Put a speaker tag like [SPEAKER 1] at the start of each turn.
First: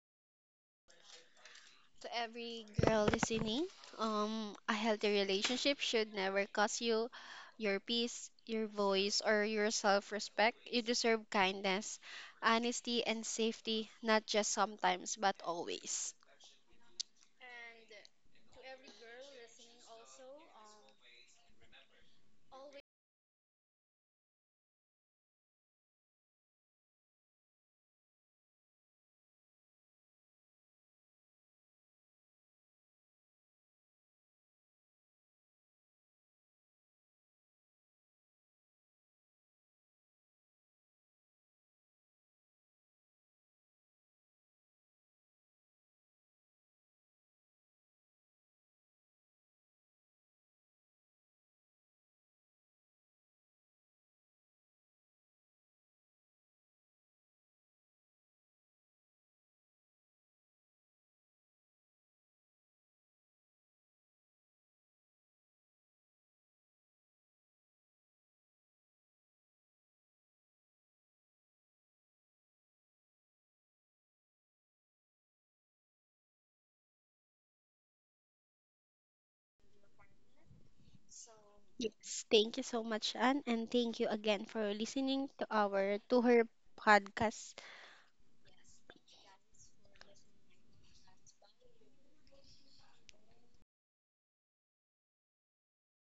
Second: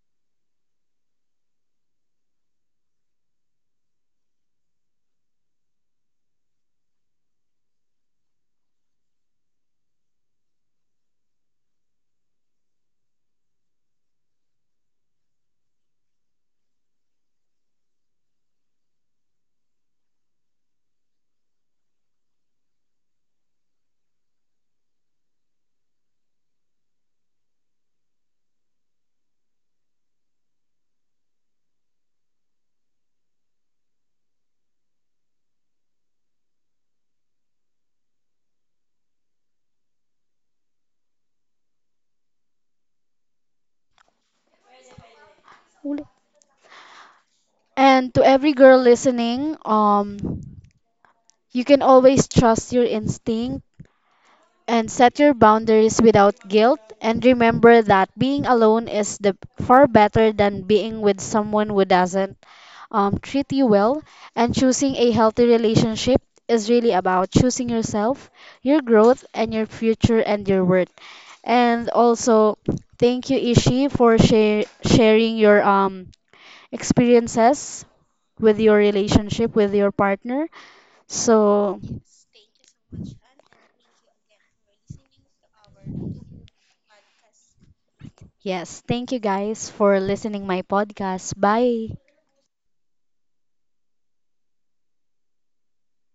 [SPEAKER 1] To every girl listening. A healthy relationship should never cost you your peace, your voice, or your self respect. You deserve kindness, honesty, and safety, not just sometimes, but always.
[SPEAKER 2] And to every girl listening, you can always trust your instinct and set your boundaries without guilt. And remember that being alone is the far better than being with someone who doesn't treat you well. And choosing a healthy relationship is really about choosing yourself, your growth, and your future and your worth. And also, thank you, Ishi, for share sharing your experiences with your relationship with your partner. So,
[SPEAKER 1] Yes, thank you so much, Anne, and thank you again for listening to our to her podcast.
[SPEAKER 2] yes, thank you guys for listening my podcast. Bye.